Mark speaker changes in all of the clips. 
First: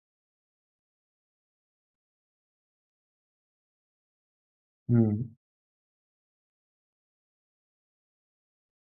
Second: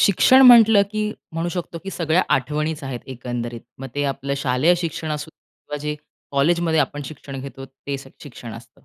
Speaker 1: शिक्षण म्हटलं, की म्हणू शकतो, की सगळ्या आठवणीच आहेत एकंदरीत. मग ते आपलं शालेय शिक्षण
Speaker 2: हं.
Speaker 1: असू दे किंवा जे कॉलेजमध्ये आपण शिक्षण घेतो ते शिक्षण असतं.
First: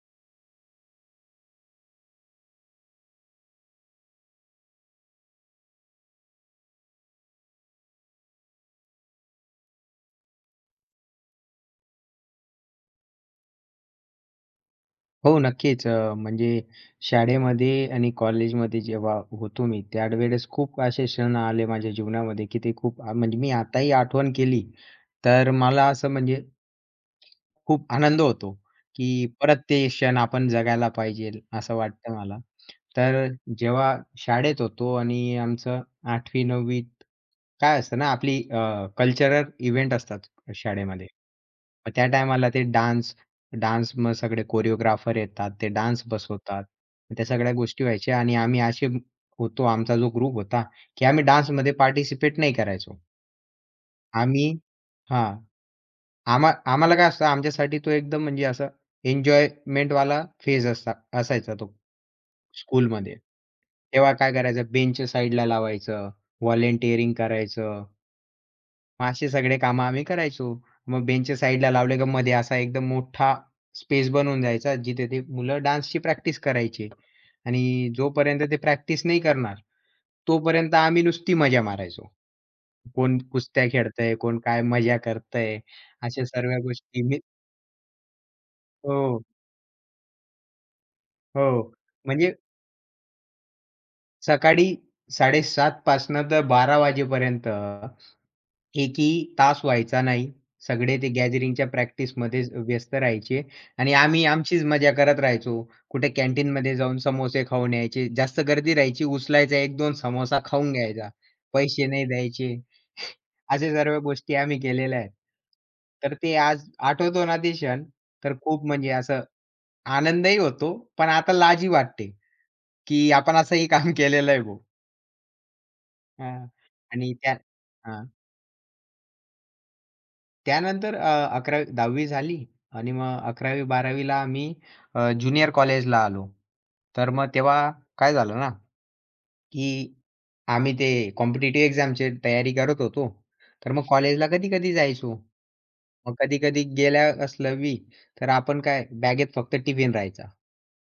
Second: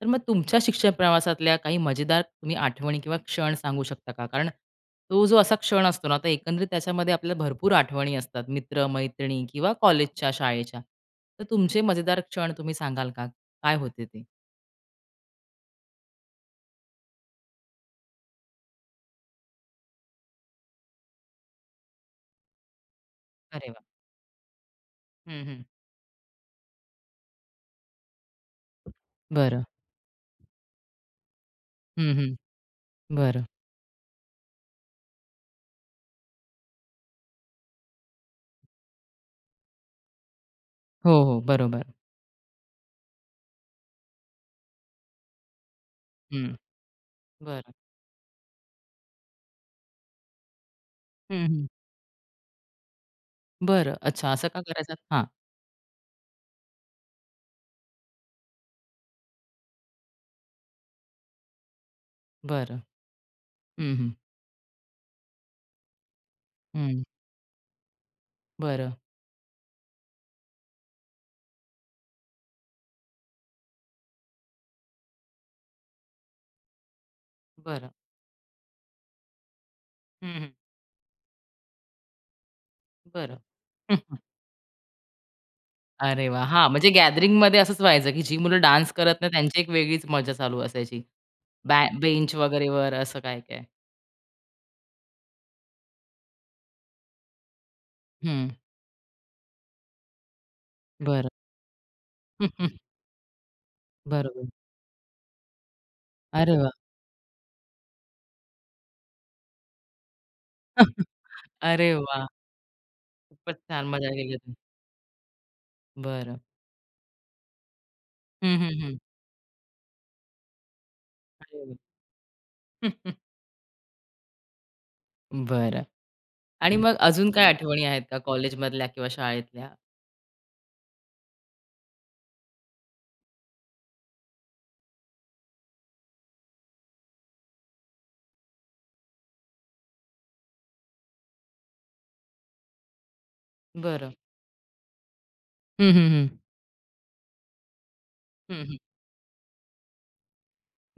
Speaker 1: तर मग तुमच्या शिक्षण प्रवासातल्या काही मजेदार तुम्ही आठवणी किंवा क्षण सांगू शकता का? कारण तो जो असा क्षण असतो ना, तर एकंदरीत त्याच्यामध्ये आपल्याला भरपूर आठवणी असतात. मित्र-मैत्रिणी किंवा कॉलेजच्या, शाळेच्या. तर तुमचे मजेदार क्षण तुम्ही सांगाल का? काय होते ते?
Speaker 2: हो, नक्कीच. म्हणजे शाळेमध्ये आणि कॉलेजमध्ये जेव्हा होतो मी, त्यावेळेस खूप असे क्षण आले माझ्या जीवनामध्ये, की ते खूप म्हणजे मी
Speaker 1: अरे वाह!
Speaker 2: आताही आठवण केली,
Speaker 1: हं,
Speaker 2: तर
Speaker 1: हं.
Speaker 2: मला असं म्हणजे खूप आनंद होतो, की परत
Speaker 1: बरं.
Speaker 2: ते क्षण आपण जगायला पाहिजेल असं
Speaker 1: हं,
Speaker 2: वाटतं
Speaker 1: हं.
Speaker 2: मला. तर
Speaker 1: बरं.
Speaker 2: जेव्हा शाळेत होतो आणि आमचं आठवी 9वी त काय असतं ना आपली कल्चरल इव्हेंट असतात शाळेमध्ये.
Speaker 1: हो, हो. बरोबर.
Speaker 2: मग त्या टायमाला ते डान्स डान्स मग सगळे कोरिओग्राफर येतात, ते डान्स
Speaker 1: हं.
Speaker 2: बसवतात. मग त्या सगळ्या
Speaker 1: बरं.
Speaker 2: गोष्टी व्हायच्या आणि आम्ही असे होतो, आमचा जो ग्रुप होता, की आम्ही
Speaker 1: हं, हं.
Speaker 2: डान्समध्ये पार्टिसिपेट नाही करायचो.
Speaker 1: बरं. अच्छा,
Speaker 2: आम्ही
Speaker 1: असं का करायचं? हां,
Speaker 2: हां. आम्हाला काय असतं आमच्यासाठी तो एकदम म्हणजे असा एन्जॉयमेंटवाला फेज असा असायचा तो
Speaker 1: बरं.
Speaker 2: स्कूलमध्ये.
Speaker 1: हं, हं.
Speaker 2: तेव्हा काय करायचं बेंच साइडला लावायचं,
Speaker 1: हं.
Speaker 2: व्हॉलंटिअरिंग करायचं.
Speaker 1: बरं,
Speaker 2: मग असे सगळे कामं आम्ही करायचो. मग बेंच साइडला लावले की मध्ये असा एकदम मोठा स्पेस बनवून जायचा जिथे ते मुलं डान्सची प्रॅक्टिस करायची आणि
Speaker 1: बरं.
Speaker 2: जोपर्यंत ते प्रॅक्टिस नाही करणार,
Speaker 1: हं, हं.
Speaker 2: तोपर्यंत आम्ही नुसती मजा मारायचो. कोण
Speaker 1: बरं.
Speaker 2: कुस्त्या खेळतंय, कोण काय मजा करतंय, अशा
Speaker 1: अरे वा,
Speaker 2: सर्व
Speaker 1: हां, म्हणजे
Speaker 2: गोष्टी मी
Speaker 1: गॅदरिंगमध्ये असंच व्हायचं, की जी मुलं डान्स करत
Speaker 2: हो.
Speaker 1: नाही त्यांची एक वेगळीच मजा चालू असायची.
Speaker 2: हो.
Speaker 1: बॅ
Speaker 2: म्हणजे
Speaker 1: बेंच वगैरेवर असं काय-काय.
Speaker 2: सकाळी 7:30 पासनं तर 12 वाजेपर्यंत
Speaker 1: हं.
Speaker 2: एकही तास व्हायचा नाही. सगळे ते
Speaker 1: बरं.
Speaker 2: गॅदरिंगच्या प्रॅक्टिसमध्ये व्यस्त राहायचे आणि आम्ही
Speaker 1: बरोबर.
Speaker 2: आमचीच मजा करत राहायचो. कुठे
Speaker 1: अरे वाह!
Speaker 2: कॅन्टीनमध्ये जाऊन समोसे खाऊन यायचे. जास्त गर्दी राहायची. उचलायचा 1-2 समोसा खाऊन घ्यायचा. पैसे
Speaker 1: अरे
Speaker 2: नाही
Speaker 1: वाह!
Speaker 2: द्यायचे.
Speaker 1: खूपच
Speaker 2: अशा
Speaker 1: छान
Speaker 2: सर्व
Speaker 1: मजा
Speaker 2: गोष्टी
Speaker 1: केली तुम्ही.
Speaker 2: आम्ही केलेल्या आहेत. तर ते
Speaker 1: बरं.
Speaker 2: आज आठवतो ना ते क्षण, तर
Speaker 1: हं,
Speaker 2: खूप
Speaker 1: हं,
Speaker 2: म्हणजे
Speaker 1: हं.
Speaker 2: असं आनंदही होतो, पण आता
Speaker 1: अरे
Speaker 2: लाजही
Speaker 1: वाह!
Speaker 2: वाटते. की आपण असंही काम केलेलं आहे भाऊ.
Speaker 1: बरं.
Speaker 2: हां.
Speaker 1: आणि मग
Speaker 2: आणि
Speaker 1: अजून
Speaker 2: त्या
Speaker 1: काय आठवणी आहेत
Speaker 2: हां.
Speaker 1: का कॉलेजमधल्या किंवा शाळेतल्या?
Speaker 2: त्यानंतर 11वी 10वी झाली आणि मग 11वी-12वी ला आम्ही ज्युनियर कॉलेजला आलो. तर मग तेव्हा काय झालं ना, की आम्ही ते कॉम्पिटिटिव्ह एक्झामची तयारी करत होतो. तर मग
Speaker 1: बरं.
Speaker 2: कॉलेजला कधी-कधी जायचो.
Speaker 1: हं, हं,
Speaker 2: मग
Speaker 1: हं.
Speaker 2: कधी-कधी गेल्या असलं, बी, तर आपण
Speaker 1: हं, हं.
Speaker 2: काय बॅगेत फक्त टिफिन राहायचा.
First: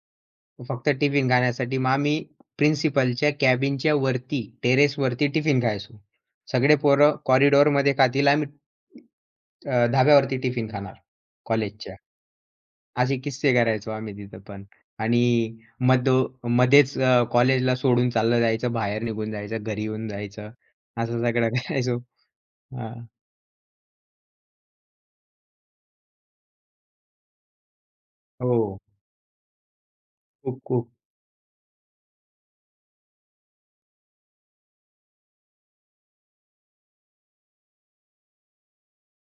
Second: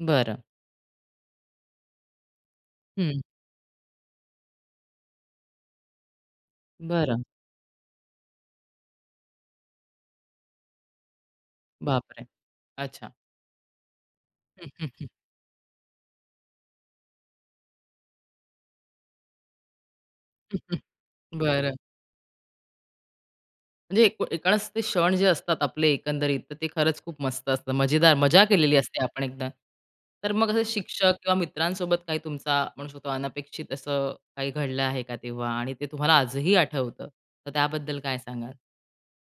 Speaker 1: बरं.
Speaker 2: फक्त टिफिन खाण्यासाठी. मग आम्ही प्रिन्सिपलच्या कॅबिनच्या वरती, टेरेसवरती टिफिन खायचो. सगळे पोरं
Speaker 1: बरं.
Speaker 2: कॉरिडॉरमध्ये खातील. आम्ही धाब्यावरती टिफिन खाणार कॉलेजच्या.
Speaker 1: बापरे! अच्छा.
Speaker 2: असे किस्से करायचो आम्ही तिथं पण.
Speaker 1: हं, हं, हं.
Speaker 2: आणि मध मध्येच कॉलेजला सोडून चाललं जायचं, बाहेर निघून जायचं, घरी येऊन जायचं.
Speaker 1: हं, हं.
Speaker 2: असं सगळं
Speaker 1: बरं.
Speaker 2: करायचो. हां.
Speaker 1: म्हणजे एक एकूणच ते क्षण जे असतात आपले एकंदरीत, तर ते खरंच खूप मस्त असतं. मजेदार मजा
Speaker 2: हो.
Speaker 1: केलेली असते आपण एकदा. तर मग
Speaker 2: खूप
Speaker 1: असे
Speaker 2: खूप.
Speaker 1: शिक्षक किंवा मित्रांसोबत काही तुमचा म्हणू शकतो अनपेक्षित असं काही घडलं आहे का तेव्हा? आणि ते तुम्हाला आजही आठवतं, तर त्याबद्दल काय सांगाल?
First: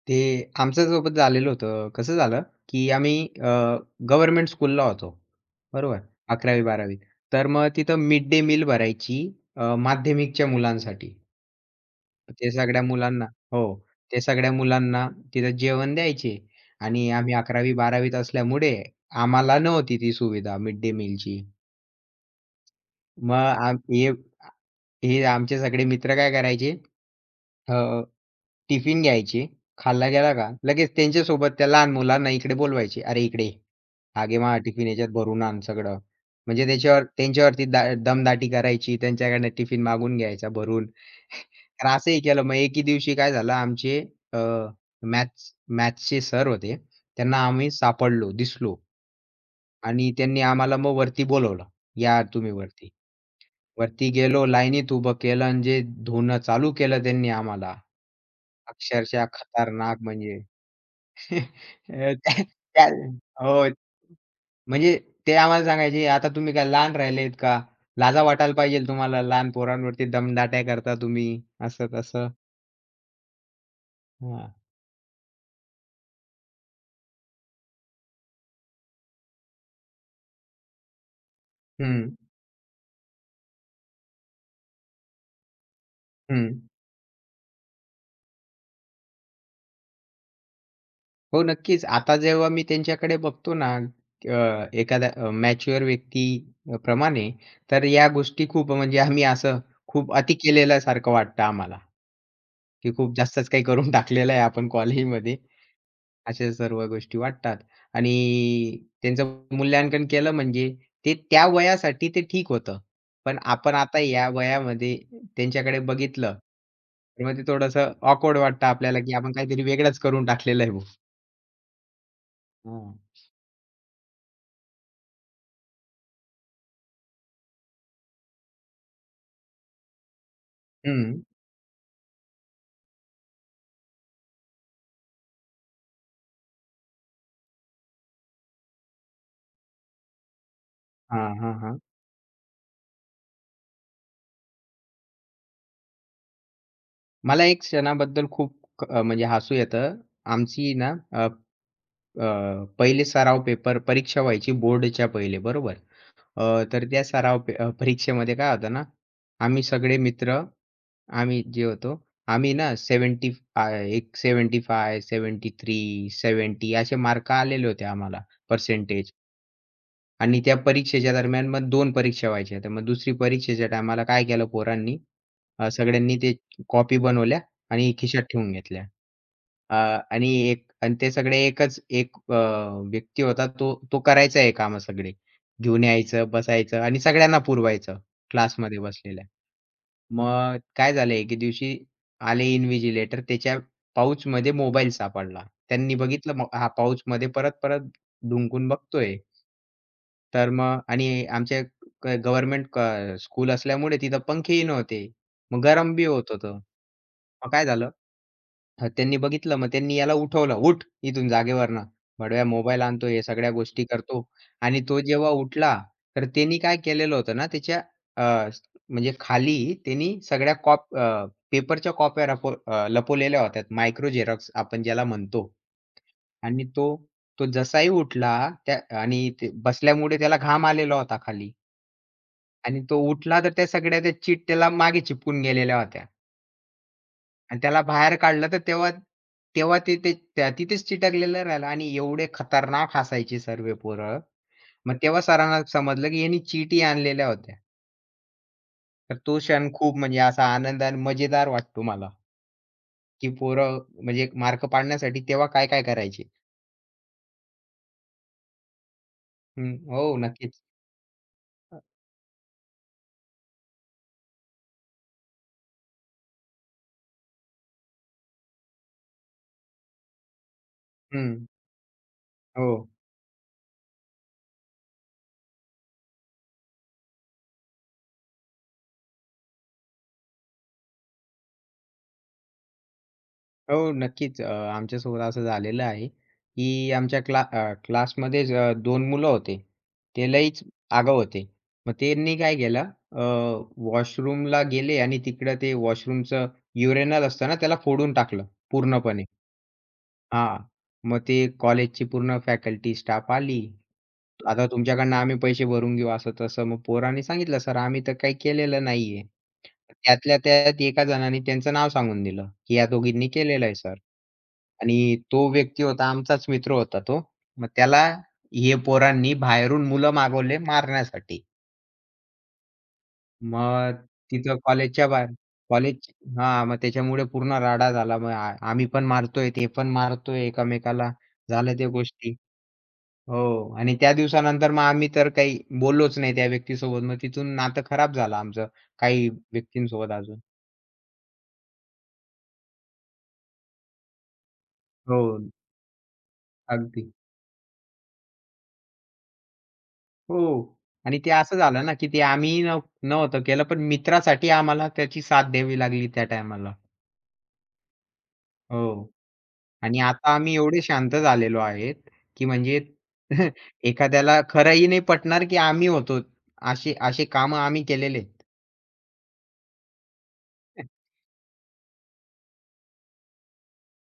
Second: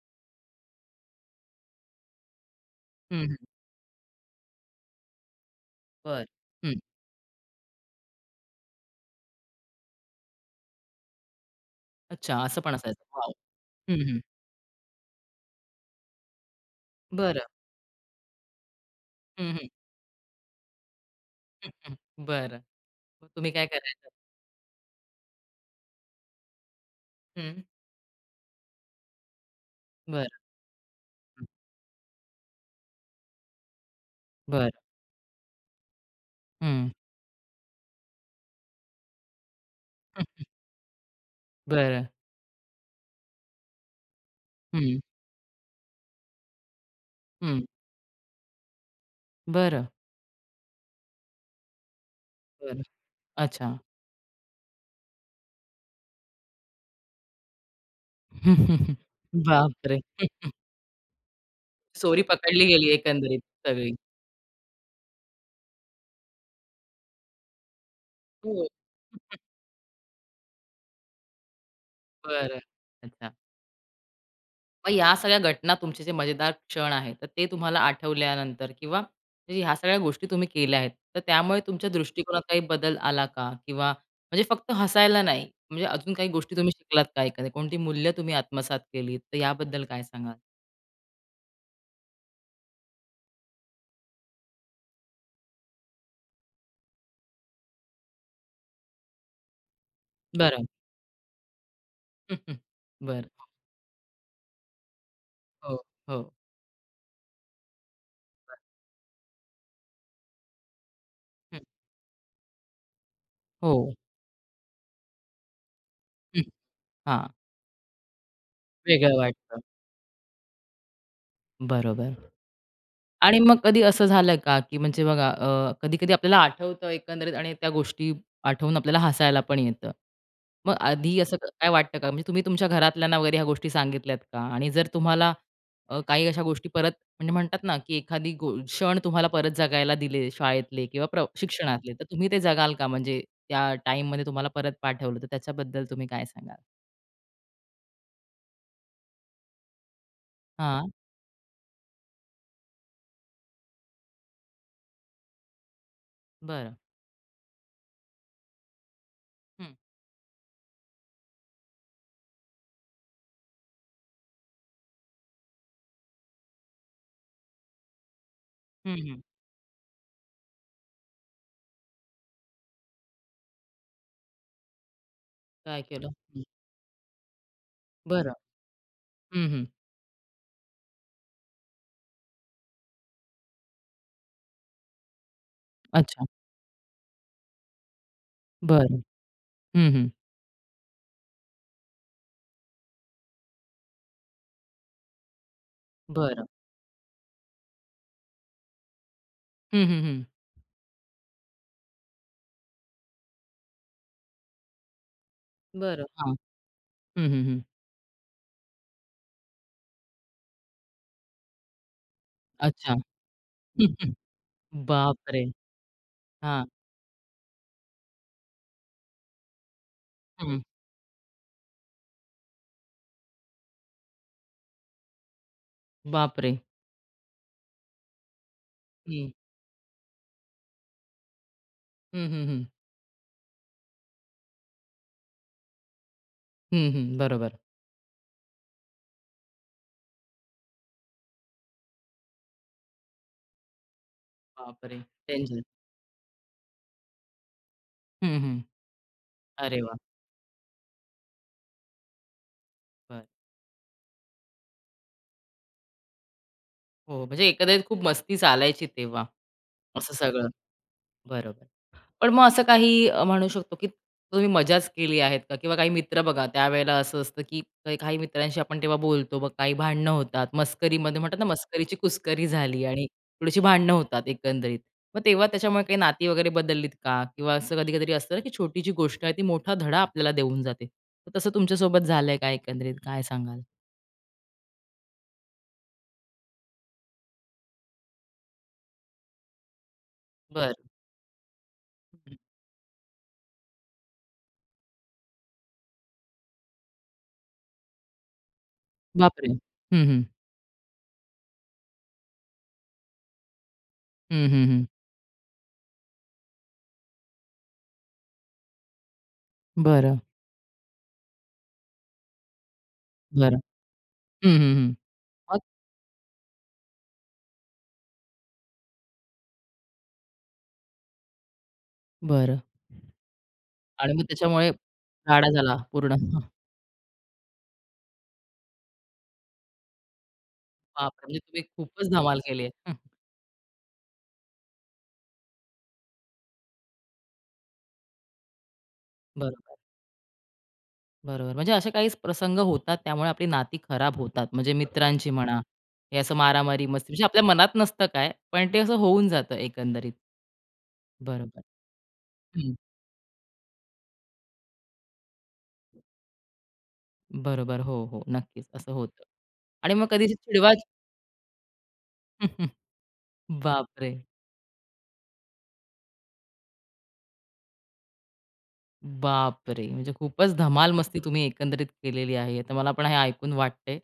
Speaker 2: ते आमच्यासोबत झालेलं होतं. कसं झालं, की आम्ही
Speaker 1: हं, हं.
Speaker 2: गव्हर्नमेंट स्कूलला होतो. बरोबर,
Speaker 1: बरं. हं.
Speaker 2: 11वी-12वी. तर मग तिथं मिड डे मील भरायची माध्यमिकच्या मुलांसाठी.
Speaker 1: अच्छा
Speaker 2: ते
Speaker 1: असं पण
Speaker 2: सगळ्या
Speaker 1: असायचं.
Speaker 2: मुलांना
Speaker 1: वॉव!
Speaker 2: हो,
Speaker 1: हं, हं.
Speaker 2: ते सगळ्या मुलांना तिथं जेवण द्यायचे आणि आम्ही
Speaker 1: बरं.
Speaker 2: 11वी-12वीत असल्यामुळे
Speaker 1: हं,
Speaker 2: आम्हाला
Speaker 1: हं.
Speaker 2: नव्हती ती सुविधा मिड डे मीलची.
Speaker 1: हं, हं. बरं. मग
Speaker 2: मग
Speaker 1: तुम्ही काय
Speaker 2: आम
Speaker 1: करायचं?
Speaker 2: हे हे आमचे सगळे मित्र काय करायचे,
Speaker 1: हं.
Speaker 2: टिफिन घ्यायची, खाल्ला
Speaker 1: बरं.
Speaker 2: गेला का, लगेच
Speaker 1: हं.
Speaker 2: त्यांच्यासोबत त्या लहान मुलांना इकडे बोलवायचे, "अरे इकडे ये, हा घे माझा
Speaker 1: बरं.
Speaker 2: टिफिन याच्यात भरून आण सगळं." म्हणजे
Speaker 1: हं.
Speaker 2: त्यांच्यावरती दमदाटी करायची, त्यांच्याकडनं टिफिन मागून
Speaker 1: हं.
Speaker 2: घ्यायचा भरून. तर
Speaker 1: बरं.
Speaker 2: असंही केलं. मग एके दिवशी काय झालं आमचे अ,
Speaker 1: हं.
Speaker 2: मॅथ्सचे सर होते. त्यांना
Speaker 1: हं.
Speaker 2: आम्ही सापडलो, दिसलो
Speaker 1: बरं,
Speaker 2: आणि त्यांनी आम्हाला मग वरती बोलवलं, "या तुम्ही
Speaker 1: बरं.
Speaker 2: वरती."
Speaker 1: अच्छा.
Speaker 2: वरती गेलो, लाईनीत उभं केलं आणि जे धुणं चालू केलं त्यांनी आम्हाला, अक्षरशः खतरनाक
Speaker 1: बापरे!
Speaker 2: म्हणजे त्या
Speaker 1: चोरी पकडली
Speaker 2: त्या
Speaker 1: गेली एकंदरीत
Speaker 2: हो,
Speaker 1: सगळी.
Speaker 2: म्हणजे ते आम्हाला सांगायचे, "आता तुम्ही काय लहान राहिलेत का? लाजा वाटायला
Speaker 1: हो.
Speaker 2: पाहिजे तुम्हाला. लहान पोरांवरती दमदाट्या करता तुम्ही." असं तसं.
Speaker 1: बरं. अच्छा.
Speaker 2: हां.
Speaker 1: मग या सगळ्या घटना तुमचे जे मजेदार क्षण आहेत, तर ते तुम्हाला आठवल्यानंतर किंवा म्हणजे ह्या सगळ्या गोष्टी तुम्ही केल्या आहेत, तर त्यामुळे तुमच्या
Speaker 2: हं,
Speaker 1: दृष्टिकोनात काही बदल आला का? किंवा म्हणजे फक्त हसायला नाही, म्हणजे अजून काही गोष्टी
Speaker 2: हं.
Speaker 1: तुम्ही शिकलात का एखाद्या? कोणती मूल्य तुम्ही आत्मसात केलीत? तर याबद्दल काय सांगाल?
Speaker 2: हो, नक्कीच. आता जेव्हा मी त्यांच्याकडे बघतो ना, एखाद्या मॅच्युअर व्यक्ती प्रमाणे, तर या गोष्टी खूप म्हणजे आम्ही असं खूप अति
Speaker 1: बरं.
Speaker 2: केलेल्यासारखं वाटतं आम्हाला, की खूप
Speaker 1: बरं.
Speaker 2: जास्तच काही करून टाकलेलं आहे आपण कॉलेजमध्ये.
Speaker 1: हो, हो.
Speaker 2: अशा सर्व गोष्टी वाटतात आणि त्यांचं मूल्यांकन केलं म्हणजे ते त्या
Speaker 1: हं.
Speaker 2: वयासाठी ते ठीक होतं. पण आपण
Speaker 1: हो.
Speaker 2: आता या वयामध्ये त्यांच्याकडे बघितलं,
Speaker 1: हं.
Speaker 2: तर
Speaker 1: हां.
Speaker 2: मग ते थोडंसं ऑकवर्ड वाटतं आपल्याला, की
Speaker 1: वेगळं
Speaker 2: आपण
Speaker 1: वाटतं.
Speaker 2: काहीतरी वेगळंच करून टाकलेलं आहे बुवा.
Speaker 1: बरोबर.
Speaker 2: हं.
Speaker 1: आणि मग कधी असं झालं का, की म्हणजे बघा कधी-कधी आपल्याला आठवतं एकंदरीत आणि त्या गोष्टी आठवून आपल्याला हसायला पण येतं. मग
Speaker 2: हं.
Speaker 1: आधी असं काय वाटतं का? म्हणजे तुम्ही तुमच्या घरातल्यांना वगैरे ह्या गोष्टी सांगितल्यात का? आणि जर तुम्हाला काही अशा गोष्टी परत म्हणजे म्हणतात ना, की एखादी क्षण तुम्हाला परत जगायला दिले शाळेतले किंवा
Speaker 2: हां, हां, हां.
Speaker 1: शिक्षणातले, तर तुम्ही ते जगाल का? म्हणजे त्या टाईममध्ये तुम्हाला परत पाठवलं, तर त्याच्याबद्दल तुम्ही काय सांगाल?
Speaker 2: मला एक क्षणाबद्दल खूप म्हणजे हसू येतं. आमची
Speaker 1: हां.
Speaker 2: ना पहिले सराव पेपर परीक्षा व्हायची बोर्डच्या पहिले बरोबर. अ,
Speaker 1: बरं.
Speaker 2: तर त्या सराव परीक्षेमध्ये काय होतं ना, आम्ही
Speaker 1: हं.
Speaker 2: सगळे मित्र आम्ही जे होतो, आम्ही ना 70 फाय एक 75, 73, 70 असे मार्क आलेले होते आम्हाला,
Speaker 1: हं,
Speaker 2: पर्सेंटेज.
Speaker 1: हं.
Speaker 2: आणि त्या परीक्षेच्या दरम्यान मग दोन परीक्षा व्हायच्या. तर मग दुसरी परीक्षेच्या टायमाला काय केलं पोरांनी,
Speaker 1: काय केलं?
Speaker 2: सगळ्यांनी ते
Speaker 1: हं.
Speaker 2: कॉपी बनवल्या आणि खिशात
Speaker 1: बरं.
Speaker 2: ठेवून घेतल्या.
Speaker 1: हं, हं.
Speaker 2: अ, आणि एक आणि ते सगळे एकच एक व्यक्ती होता तो तो करायचा हे कामं सगळे. घेऊन
Speaker 1: अच्छा.
Speaker 2: यायचं, बसायचं आणि सगळ्यांना पुरवायचं क्लासमध्ये
Speaker 1: बरं.
Speaker 2: बसलेल्या.
Speaker 1: हं, हं.
Speaker 2: मग काय झालं एके दिवशी आले इन्व्हिजिलेटर त्याच्या पाउचमध्ये मोबाईल सापडला. त्यांनी बघितलं
Speaker 1: बरं.
Speaker 2: मग हा पाउचमध्ये परत-परत ढुंकून बघतोय.
Speaker 1: हं, हं, हं.
Speaker 2: तर मग आणि आमच्या गव्हर्नमेंट स्कूल असल्यामुळे तिथं पंखेही नव्हते. मग गरम
Speaker 1: बरं.
Speaker 2: बी होत
Speaker 1: हां.
Speaker 2: होतं.
Speaker 1: हं, हं,
Speaker 2: मग
Speaker 1: हं.
Speaker 2: काय झालं? हं, त्यांनी बघितलं मग त्यांनी याला उठवलं, "उठ इथून जागेवरनं." बडव्या मोबाईल
Speaker 1: अच्छा.
Speaker 2: आणतो, हे सगळ्या गोष्टी करतो आणि तो जेव्हा
Speaker 1: बापरे!
Speaker 2: उठला, तर त्यांनी
Speaker 1: हां.
Speaker 2: काय केलेलं होतं ना त्याच्या अ, स- म्हणजे खाली त्यांनी सगळ्या
Speaker 1: हं.
Speaker 2: पेपरच्या कॉप्या लपवलेल्या होत्या. मायक्रो झेरॉक्स आपण ज्याला म्हणतो.
Speaker 1: बापरे!
Speaker 2: आणि तो जसाही उठला आणि
Speaker 1: हं.
Speaker 2: ते बसल्यामुळे त्याला घाम आलेला होता खाली
Speaker 1: हं, हं, हं.
Speaker 2: आणि तो उठला तर त्या सगळ्या त्या चीट त्याला मागे चिपकून गेलेल्या होत्या
Speaker 1: हं, हं. बरोबर.
Speaker 2: आणि त्याला बाहेर काढलं तर तेव्हा तेव्हा ते ते त्या तिथेच चिटकलेलं राहिलं आणि एवढे खतरनाक हसायचे सर्व पोरं. मग
Speaker 1: बापरे!
Speaker 2: तेव्हा सरांना
Speaker 1: डेंजर.
Speaker 2: समजलं, की यांनी चीटी आणलेल्या होत्या.
Speaker 1: हं, हं.
Speaker 2: तर तो क्षण
Speaker 1: अरे
Speaker 2: खूप
Speaker 1: वाह!
Speaker 2: म्हणजे असा आनंद आणि मजेदार वाटतो मला,
Speaker 1: बरं.
Speaker 2: की पोरं म्हणजे मार्क पाडण्यासाठी तेव्हा काय-काय करायचे.
Speaker 1: हो, म्हणजे एकंदरीत खूप मस्ती चालायची तेव्हा
Speaker 2: हं,
Speaker 1: असं
Speaker 2: हो,
Speaker 1: सगळं.
Speaker 2: नक्कीच.
Speaker 1: बरोबर. पण मग असं काही म्हणू शकतो, की तुम्ही मजाच केली आहेत का? किंवा काही मित्र बघा त्यावेळेला असं असतं, की काही काही मित्रांशी आपण तेव्हा बोलतो, मग काही भांडणं होतात. मस्करीमध्ये
Speaker 2: हं,
Speaker 1: म्हणतात ना, मस्करीची कुस्करी झाली
Speaker 2: हो.
Speaker 1: आणि थोडीशी भांडणं होतात एकंदरीत. मग तेव्हा त्याच्यामुळे काही नाती वगैरे बदललीत का? किंवा असं कधी-कधी असतं ना, की छोटी जी गोष्ट आहे ती मोठा धडा आपल्याला देऊन जाते. तर तसं तुमच्यासोबत झालंय का एकंदरीत? काय सांगाल?
Speaker 2: हो, नक्कीच. आमच्यासोबत असं झालेलं आहे, की आमच्या क्लासमध्येच 2 मुलं होते. ते लईच
Speaker 1: बरं.
Speaker 2: आगाऊ होते. मग त्यांनी काय केलं अ, वॉशरूमला गेले आणि तिकडं ते वॉशरूमचं युरेनल असतं ना, त्याला फोडून टाकलं पूर्णपणे.
Speaker 1: बापरे! हं, हं.
Speaker 2: हां. मग ते कॉलेजची पूर्ण फॅकल्टी, स्टाफ आली.
Speaker 1: हं, हं,
Speaker 2: आता
Speaker 1: हं.
Speaker 2: तुमच्याकडनं आम्ही पैसे भरून घेऊ असं तसं. मग पोरांनी सांगितलं, "सर, आम्ही तर काही केलेलं नाहीये."
Speaker 1: बरं,
Speaker 2: त्यातल्या त्यात एका जणाने त्यांचं नाव सांगून दिलं, की "या दोघींनी
Speaker 1: बरं.
Speaker 2: केलेलं आहे सर."
Speaker 1: हं, हं, हं.
Speaker 2: आणि तो
Speaker 1: मग?
Speaker 2: व्यक्ती होता आमचाच मित्र होता तो. मग त्याला हे पोरांनी बाहेरून मुलं मागवले मारण्यासाठी.
Speaker 1: बरं.
Speaker 2: मग
Speaker 1: आणि मग
Speaker 2: तिथं
Speaker 1: त्याच्यामुळे
Speaker 2: कॉलेजच्या बाहेर
Speaker 1: राडा झाला
Speaker 2: कॉलेज
Speaker 1: पूर्ण.
Speaker 2: हां, मग त्याच्यामुळे पूर्ण राडा झाला. मग आम्ही पण मारतोय, ते पण मारतोय एकमेकाला.
Speaker 1: बापरे! म्हणजे तुम्ही
Speaker 2: झाल्या त्या
Speaker 1: खूपच
Speaker 2: गोष्टी.
Speaker 1: धमाल केली आहे. हं,
Speaker 2: हो आणि त्या दिवसानंतर मग आम्ही तर काही बोललोच नाही त्या व्यक्तीसोबत. मग तिथून नातं खराब झालं आमचं काही
Speaker 1: बरोबर,
Speaker 2: व्यक्तींसोबत अजून.
Speaker 1: बरोबर. म्हणजे असे काही प्रसंग होतात त्यामुळे आपली नाती खराब होतात. म्हणजे
Speaker 2: हो,
Speaker 1: मित्रांची म्हणा, हे असं मारामारी
Speaker 2: अगदी.
Speaker 1: मस्ती म्हणजे आपल्या मनात नसतं काय, पण ते असं होऊन जातं एकंदरीत.
Speaker 2: हो. आणि ते असं
Speaker 1: बरोबर.
Speaker 2: झालं ना, की ते आम्ही
Speaker 1: हं,
Speaker 2: नव्हतं केलं, पण मित्रासाठी आम्हाला त्याची साथ द्यावी लागली त्या टायमाला.
Speaker 1: बरोबर. हो, हो. नक्कीच असं
Speaker 2: हो.
Speaker 1: होतं. आणि
Speaker 2: आणि
Speaker 1: मग कधी
Speaker 2: आता
Speaker 1: अशी
Speaker 2: आम्ही
Speaker 1: चिडवा
Speaker 2: एवढे शांत झालेलो आहेत, की म्हणजे
Speaker 1: बापरे!
Speaker 2: एखाद्याला खरंही नाही पटणार, की आम्ही होतो. असे असे कामं आम्ही केलेले आहेत.
Speaker 1: बापरे! म्हणजे खूपच धमाल मस्ती तुम्ही एकंदरीत केलेली आहे. तर मला पण हे ऐकून वाटतंय.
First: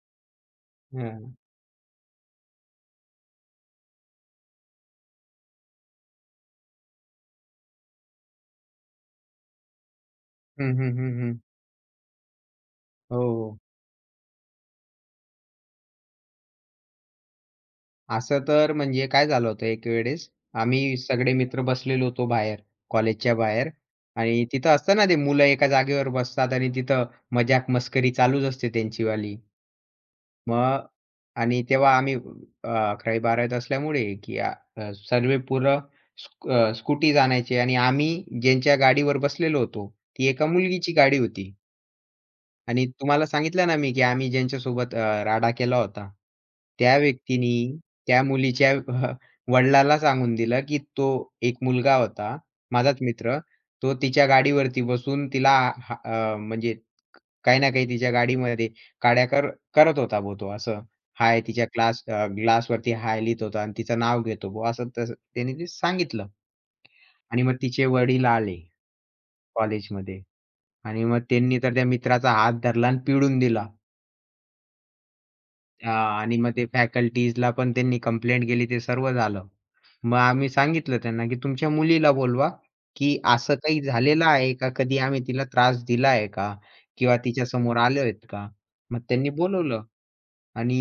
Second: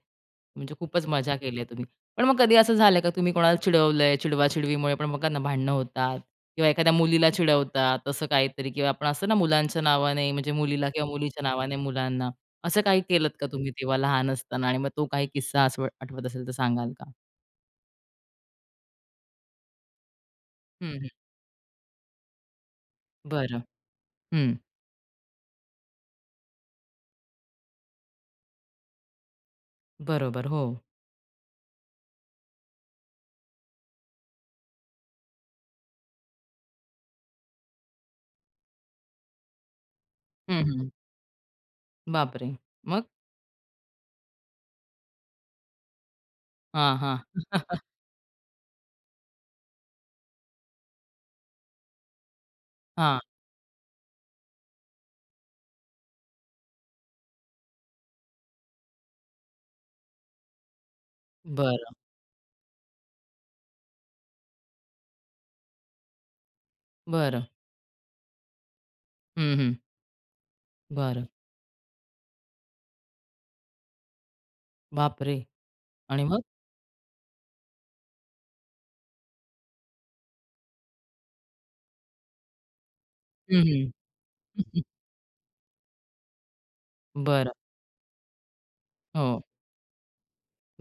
Speaker 1: म्हणजे खूपच
Speaker 2: हां.
Speaker 1: मजा केली आहे तुम्ही. पण मग कधी असं झालंय का तुम्ही कोणाला चिडवलंय, चिडवा-चिडवीमुळे पण बघा ना भांडणं होतात किंवा एखाद्या मुलीला चिडवतात असं काहीतरी किंवा आपण असतं ना मुलांच्या नावाने म्हणजे
Speaker 2: हं,
Speaker 1: मुलीला
Speaker 2: हं,
Speaker 1: किंवा
Speaker 2: हं,
Speaker 1: मुलीच्या नावाने मुलांना. असं काही
Speaker 2: हो,
Speaker 1: केलत का
Speaker 2: हो.
Speaker 1: तुम्ही तेव्हा लहान असताना आणि मग तो काही किस्सा असं आठवत असेल तर सांगाल का?
Speaker 2: असं तर म्हणजे काय झालं होतं एक वेळेस,
Speaker 1: हं,
Speaker 2: आम्ही
Speaker 1: हं.
Speaker 2: सगळे मित्र बसलेलो होतो बाहेर, कॉलेजच्या
Speaker 1: बरं.
Speaker 2: बाहेर आणि
Speaker 1: हं.
Speaker 2: तिथं असतं ना ते मुलं एका जागेवर बसतात आणि तिथं मजाक-मस्करी चालूच असते त्यांचीवाली.
Speaker 1: बरोबर. हो.
Speaker 2: मग आणि तेव्हा आम्ही 11वी 12वी त असल्यामुळे की सर्व पोरं स्क आणायचे आणि आम्ही ज्यांच्या गाडीवर बसलेलो होतो, ती एका
Speaker 1: हं, हं.
Speaker 2: मुलगीची गाडी होती.
Speaker 1: बापरे!
Speaker 2: आणि
Speaker 1: मग?
Speaker 2: तुम्हाला सांगितलं ना मी, की आम्ही ज्यांच्यासोबत राडा केला होता,
Speaker 1: हां,
Speaker 2: त्या
Speaker 1: हां.
Speaker 2: व्यक्तीनी त्या मुलीच्या वडिलाला सांगून दिलं, की तो एक मुलगा होता, माझाच
Speaker 1: हां.
Speaker 2: मित्र. तो तिच्या गाडीवरती बसून तिला म्हणजे काही ना काही तिच्या गाडीमध्ये काड्या करत होता बुवा तो असं. हाय तिच्या
Speaker 1: बरं,
Speaker 2: ग्लासवरती हाय लिहित होता आणि तिचं नाव घेतो बुवा असं तसं त्याने ते सांगितलं. आणि
Speaker 1: बरं.
Speaker 2: मग तिचे वडील आले
Speaker 1: हं, हं.
Speaker 2: कॉलेजमध्ये आणि मग
Speaker 1: बरं.
Speaker 2: त्यांनी तर त्या मित्राचा हात धरला आणि पिडून दिला.
Speaker 1: बापरे!
Speaker 2: हां.
Speaker 1: आणि
Speaker 2: आणि
Speaker 1: मग?
Speaker 2: मग ते फॅकल्टीजला पण त्यांनी कंप्लेंट केली ते सर्व झालं. मग आम्ही सांगितलं त्यांना, की "तुमच्या मुलीला बोलवा, की असं
Speaker 1: हं,
Speaker 2: काही
Speaker 1: हं.
Speaker 2: झालेलं आहे का? कधी आम्ही तिला त्रास दिला आहे का? किंवा
Speaker 1: बरं.
Speaker 2: तिच्यासमोर आलो आहेत का?" मग त्यांनी
Speaker 1: हो.
Speaker 2: बोलवलं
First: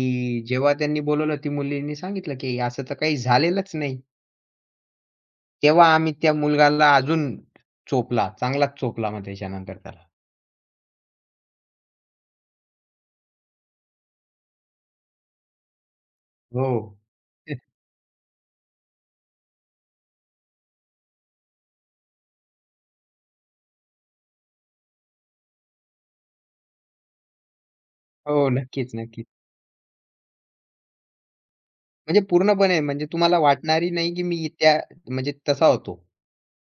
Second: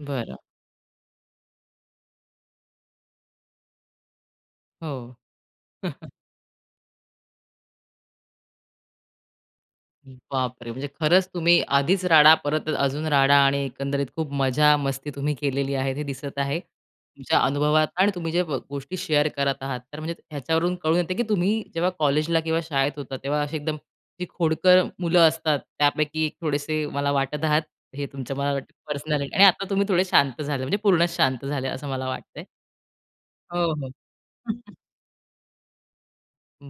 Speaker 1: बरं.
Speaker 2: जेव्हा त्यांनी बोलवलं ती मुलीने सांगितलं, की "असं तर काही झालेलंच नाही."
Speaker 1: हो.
Speaker 2: तेव्हा आम्ही त्या मुलगाला अजून चोपला, चांगलाच चोपला मग त्याच्यानंतर त्याला.
Speaker 1: बापरे! म्हणजे खरंच तुम्ही आधीच राडा, परत अजून राडा आणि एकंदरीत खूप मजा, मस्ती तुम्ही केलेली आहे हे दिसत आहे.
Speaker 2: हो.
Speaker 1: तुमच्या अनुभवात आणि तुम्ही जे गोष्टी शेअर करत आहात, तर म्हणजे ह्याच्यावरून कळून येते की तुम्ही जेव्हा कॉलेजला किंवा शाळेत होता, तेव्हा असे एकदम जी खोडकर मुलं असतात, त्यापैकी एक थोडेसे मला वाटत आहात. हे तुमच्या
Speaker 2: हो.
Speaker 1: मला वाटतं
Speaker 2: नक्कीच, नक्कीच.
Speaker 1: पर्सनॅलिटी आणि आता तुम्ही थोडे शांत झाले, म्हणजे पूर्णच शांत झाले असं मला
Speaker 2: म्हणजे
Speaker 1: वाटतंय.
Speaker 2: पूर्णपणे म्हणजे तुम्हाला
Speaker 1: हो, हो.
Speaker 2: वाटणारही नाही, की मी त्या म्हणजे तसा होतो.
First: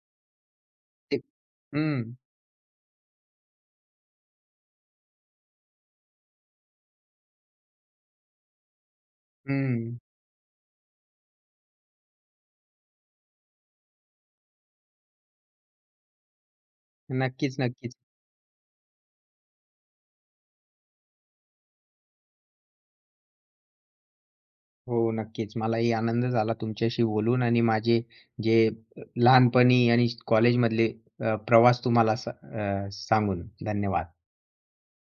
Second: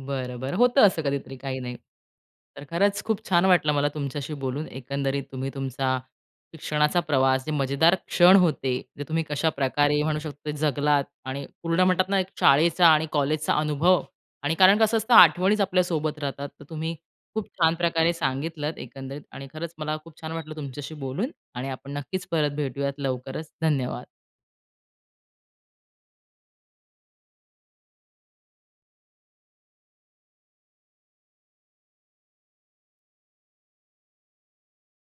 Speaker 1: बरं, बरं. होतं असं
Speaker 2: ते
Speaker 1: कधीतरी, काही नाही.
Speaker 2: हं,
Speaker 1: तर खरंच खूप छान वाटलं मला तुमच्याशी बोलून. एकंदरीत तुम्ही तुमचा शिक्षणाचा प्रवास, जे मजेदार क्षण होते, जे तुम्ही
Speaker 2: हं.
Speaker 1: कशाप्रकारे म्हणू शकतो ते जगलात आणि पूर्ण म्हणतात ना, एक शाळेचा आणि कॉलेजचा अनुभव आणि कारण कसं असतं आठवणीच आपल्या सोबत राहतात. तर तुम्ही खूप
Speaker 2: नक्कीच,
Speaker 1: छान
Speaker 2: नक्कीच.
Speaker 1: प्रकारे सांगितलंत एकंदरीत आणि खरंच मला खूप छान वाटलं तुमच्याशी बोलून आणि आपण नक्कीच परत भेटूयात लवकरच. धन्यवाद.
Speaker 2: हो, नक्कीच. मलाही आनंद झाला तुमच्याशी बोलून आणि माझे जे लहानपणी आणि कॉलेजमधले प्रवास तुम्हाला सांगून. धन्यवाद.